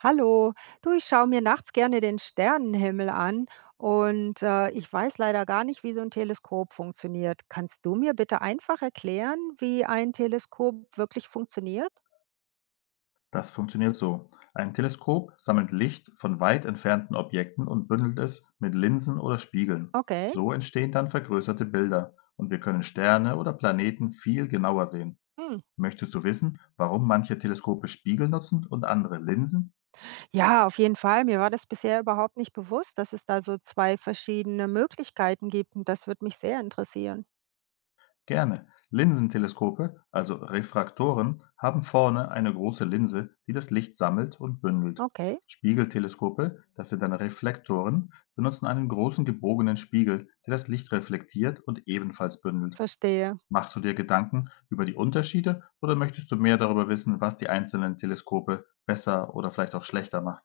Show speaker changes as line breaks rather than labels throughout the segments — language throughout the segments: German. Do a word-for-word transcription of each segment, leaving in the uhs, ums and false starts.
Hallo, du, ich schaue mir nachts gerne den Sternenhimmel an und äh, ich weiß leider gar nicht, wie so ein Teleskop funktioniert. Kannst du mir bitte einfach erklären, wie ein Teleskop wirklich funktioniert?
Das funktioniert so. Ein Teleskop sammelt Licht von weit entfernten Objekten und bündelt es mit Linsen oder Spiegeln.
Okay.
So entstehen dann vergrößerte Bilder und wir können Sterne oder Planeten viel genauer sehen.
Hm.
Möchtest du wissen, warum manche Teleskope Spiegel nutzen und andere Linsen?
Ja, auf jeden Fall. Mir war das bisher überhaupt nicht bewusst, dass es da so zwei verschiedene Möglichkeiten gibt, und das würde mich sehr interessieren.
Gerne. Linsenteleskope, also Refraktoren, haben vorne eine große Linse, die das Licht sammelt und bündelt.
Okay.
Spiegelteleskope, das sind dann Reflektoren, benutzen einen großen gebogenen Spiegel, der das Licht reflektiert und ebenfalls bündelt.
Verstehe.
Machst du dir Gedanken über die Unterschiede oder möchtest du mehr darüber wissen, was die einzelnen Teleskope besser oder vielleicht auch schlechter machen?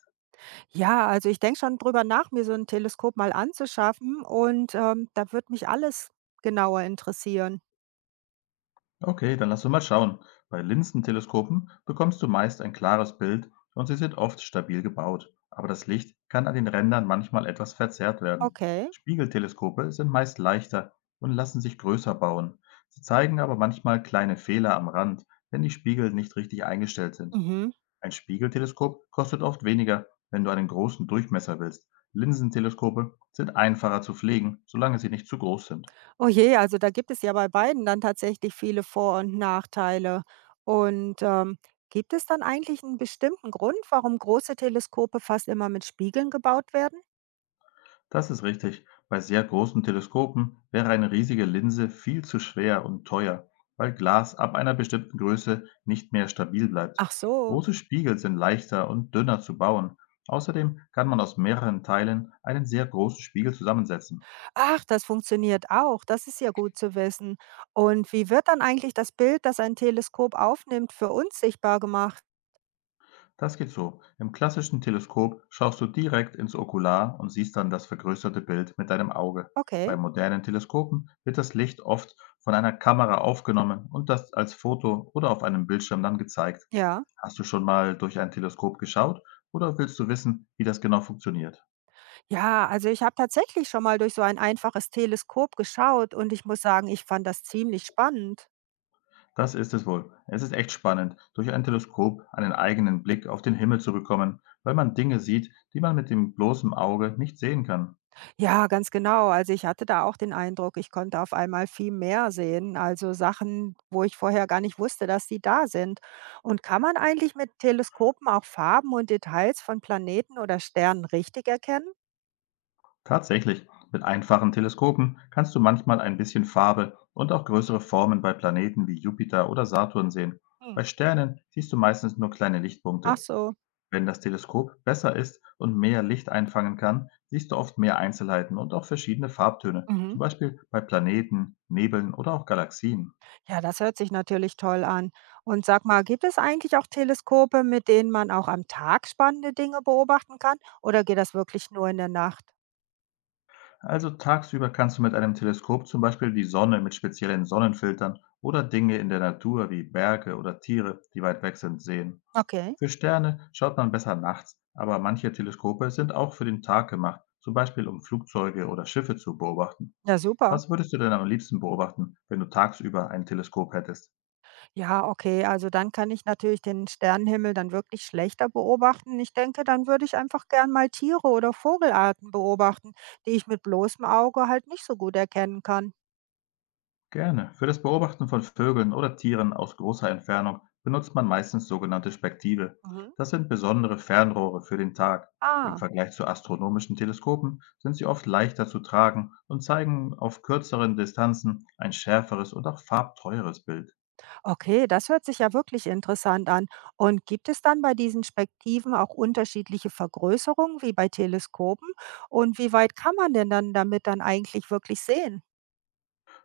Ja, also ich denke schon drüber nach, mir so ein Teleskop mal anzuschaffen, und ähm, da würde mich alles genauer interessieren.
Okay, dann lass uns mal schauen. Bei Linsenteleskopen bekommst du meist ein klares Bild und sie sind oft stabil gebaut, aber das Licht kann an den Rändern manchmal etwas verzerrt werden.
Okay.
Spiegelteleskope sind meist leichter und lassen sich größer bauen. Sie zeigen aber manchmal kleine Fehler am Rand, wenn die Spiegel nicht richtig eingestellt sind.
Mhm.
Ein Spiegelteleskop kostet oft weniger, wenn du einen großen Durchmesser willst. Linsenteleskope sind einfacher zu pflegen, solange sie nicht zu groß sind.
Oh je, also da gibt es ja bei beiden dann tatsächlich viele Vor- und Nachteile. Und, ähm, gibt es dann eigentlich einen bestimmten Grund, warum große Teleskope fast immer mit Spiegeln gebaut werden?
Das ist richtig. Bei sehr großen Teleskopen wäre eine riesige Linse viel zu schwer und teuer, weil Glas ab einer bestimmten Größe nicht mehr stabil bleibt.
Ach so.
Große Spiegel sind leichter und dünner zu bauen. Außerdem kann man aus mehreren Teilen einen sehr großen Spiegel zusammensetzen.
Ach, das funktioniert auch. Das ist ja gut zu wissen. Und wie wird dann eigentlich das Bild, das ein Teleskop aufnimmt, für uns sichtbar gemacht?
Das geht so. Im klassischen Teleskop schaust du direkt ins Okular und siehst dann das vergrößerte Bild mit deinem Auge.
Okay,
Bei modernen Teleskopen wird das Licht oft von einer Kamera aufgenommen und das als Foto oder auf einem Bildschirm dann gezeigt.
ja.
Hast du schon mal durch ein Teleskop geschaut oder willst du wissen, wie das genau funktioniert?
Ja, also ich habe tatsächlich schon mal durch so ein einfaches Teleskop geschaut und ich muss sagen, ich fand das ziemlich spannend.
Das ist es wohl. Es ist echt spannend, durch ein Teleskop einen eigenen Blick auf den Himmel zu bekommen, weil man Dinge sieht, die man mit dem bloßen Auge nicht sehen kann.
Ja, ganz genau. Also ich hatte da auch den Eindruck, ich konnte auf einmal viel mehr sehen, also Sachen, wo ich vorher gar nicht wusste, dass die da sind. Und kann man eigentlich mit Teleskopen auch Farben und Details von Planeten oder Sternen richtig erkennen?
Tatsächlich, mit einfachen Teleskopen kannst du manchmal ein bisschen Farbe und auch größere Formen bei Planeten wie Jupiter oder Saturn sehen.
Hm.
Bei Sternen siehst du meistens nur kleine
Ach
Lichtpunkte.
so.
Wenn das Teleskop besser ist und mehr Licht einfangen kann, siehst du oft mehr Einzelheiten und auch verschiedene Farbtöne,
Mhm.
zum Beispiel bei Planeten, Nebeln oder auch Galaxien.
Ja, das hört sich natürlich toll an. Und sag mal, gibt es eigentlich auch Teleskope, mit denen man auch am Tag spannende Dinge beobachten kann? Oder geht das wirklich nur in der Nacht?
Also tagsüber kannst du mit einem Teleskop zum Beispiel die Sonne mit speziellen Sonnenfiltern oder Dinge in der Natur wie Berge oder Tiere, die weit weg sind, sehen.
Okay.
Für Sterne schaut man besser nachts, aber manche Teleskope sind auch für den Tag gemacht, zum Beispiel um Flugzeuge oder Schiffe zu beobachten.
Ja, super.
Was würdest du denn am liebsten beobachten, wenn du tagsüber ein Teleskop hättest?
Ja, okay, also dann kann ich natürlich den Sternenhimmel dann wirklich schlechter beobachten. Ich denke, dann würde ich einfach gern mal Tiere oder Vogelarten beobachten, die ich mit bloßem Auge halt nicht so gut erkennen kann.
Gerne. Für das Beobachten von Vögeln oder Tieren aus großer Entfernung benutzt man meistens sogenannte Spektive.
Mhm.
Das sind besondere Fernrohre für den Tag. Im
Ah,
Vergleich zu astronomischen Teleskopen sind sie oft leichter zu tragen und zeigen auf kürzeren Distanzen ein schärferes und auch farbtreueres Bild.
okay, das hört sich ja wirklich interessant an. Und gibt es dann bei diesen Spektiven auch unterschiedliche Vergrößerungen wie bei Teleskopen? Und wie weit kann man denn dann damit dann eigentlich wirklich sehen?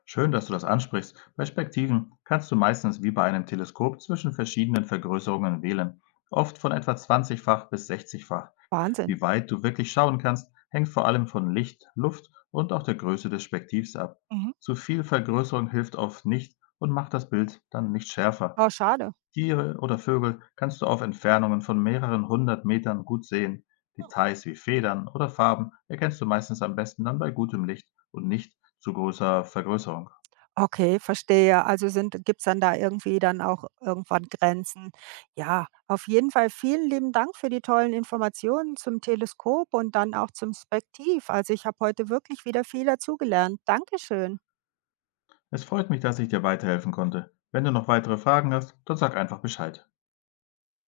Schön, dass du das ansprichst. Bei Spektiven kannst du meistens wie bei einem Teleskop zwischen verschiedenen Vergrößerungen wählen, oft von etwa zwanzig-fach bis sechzig-fach.
Wahnsinn.
Wie weit du wirklich schauen kannst, hängt vor allem von Licht, Luft und auch der Größe des Spektivs ab.
Mhm.
Zu viel Vergrößerung hilft oft nicht und macht das Bild dann nicht schärfer.
Oh, schade.
Tiere oder Vögel kannst du auf Entfernungen von mehreren hundert Metern gut sehen. Details wie Federn oder Farben erkennst du meistens am besten dann bei gutem Licht und nicht zu großer Vergrößerung.
Okay, verstehe. Also sind, gibt's dann da irgendwie dann auch irgendwann Grenzen? Ja, auf jeden Fall vielen lieben Dank für die tollen Informationen zum Teleskop und dann auch zum Spektiv. Also ich habe heute wirklich wieder viel dazugelernt. Dankeschön.
Es freut mich, dass ich dir weiterhelfen konnte. Wenn du noch weitere Fragen hast, dann sag einfach Bescheid.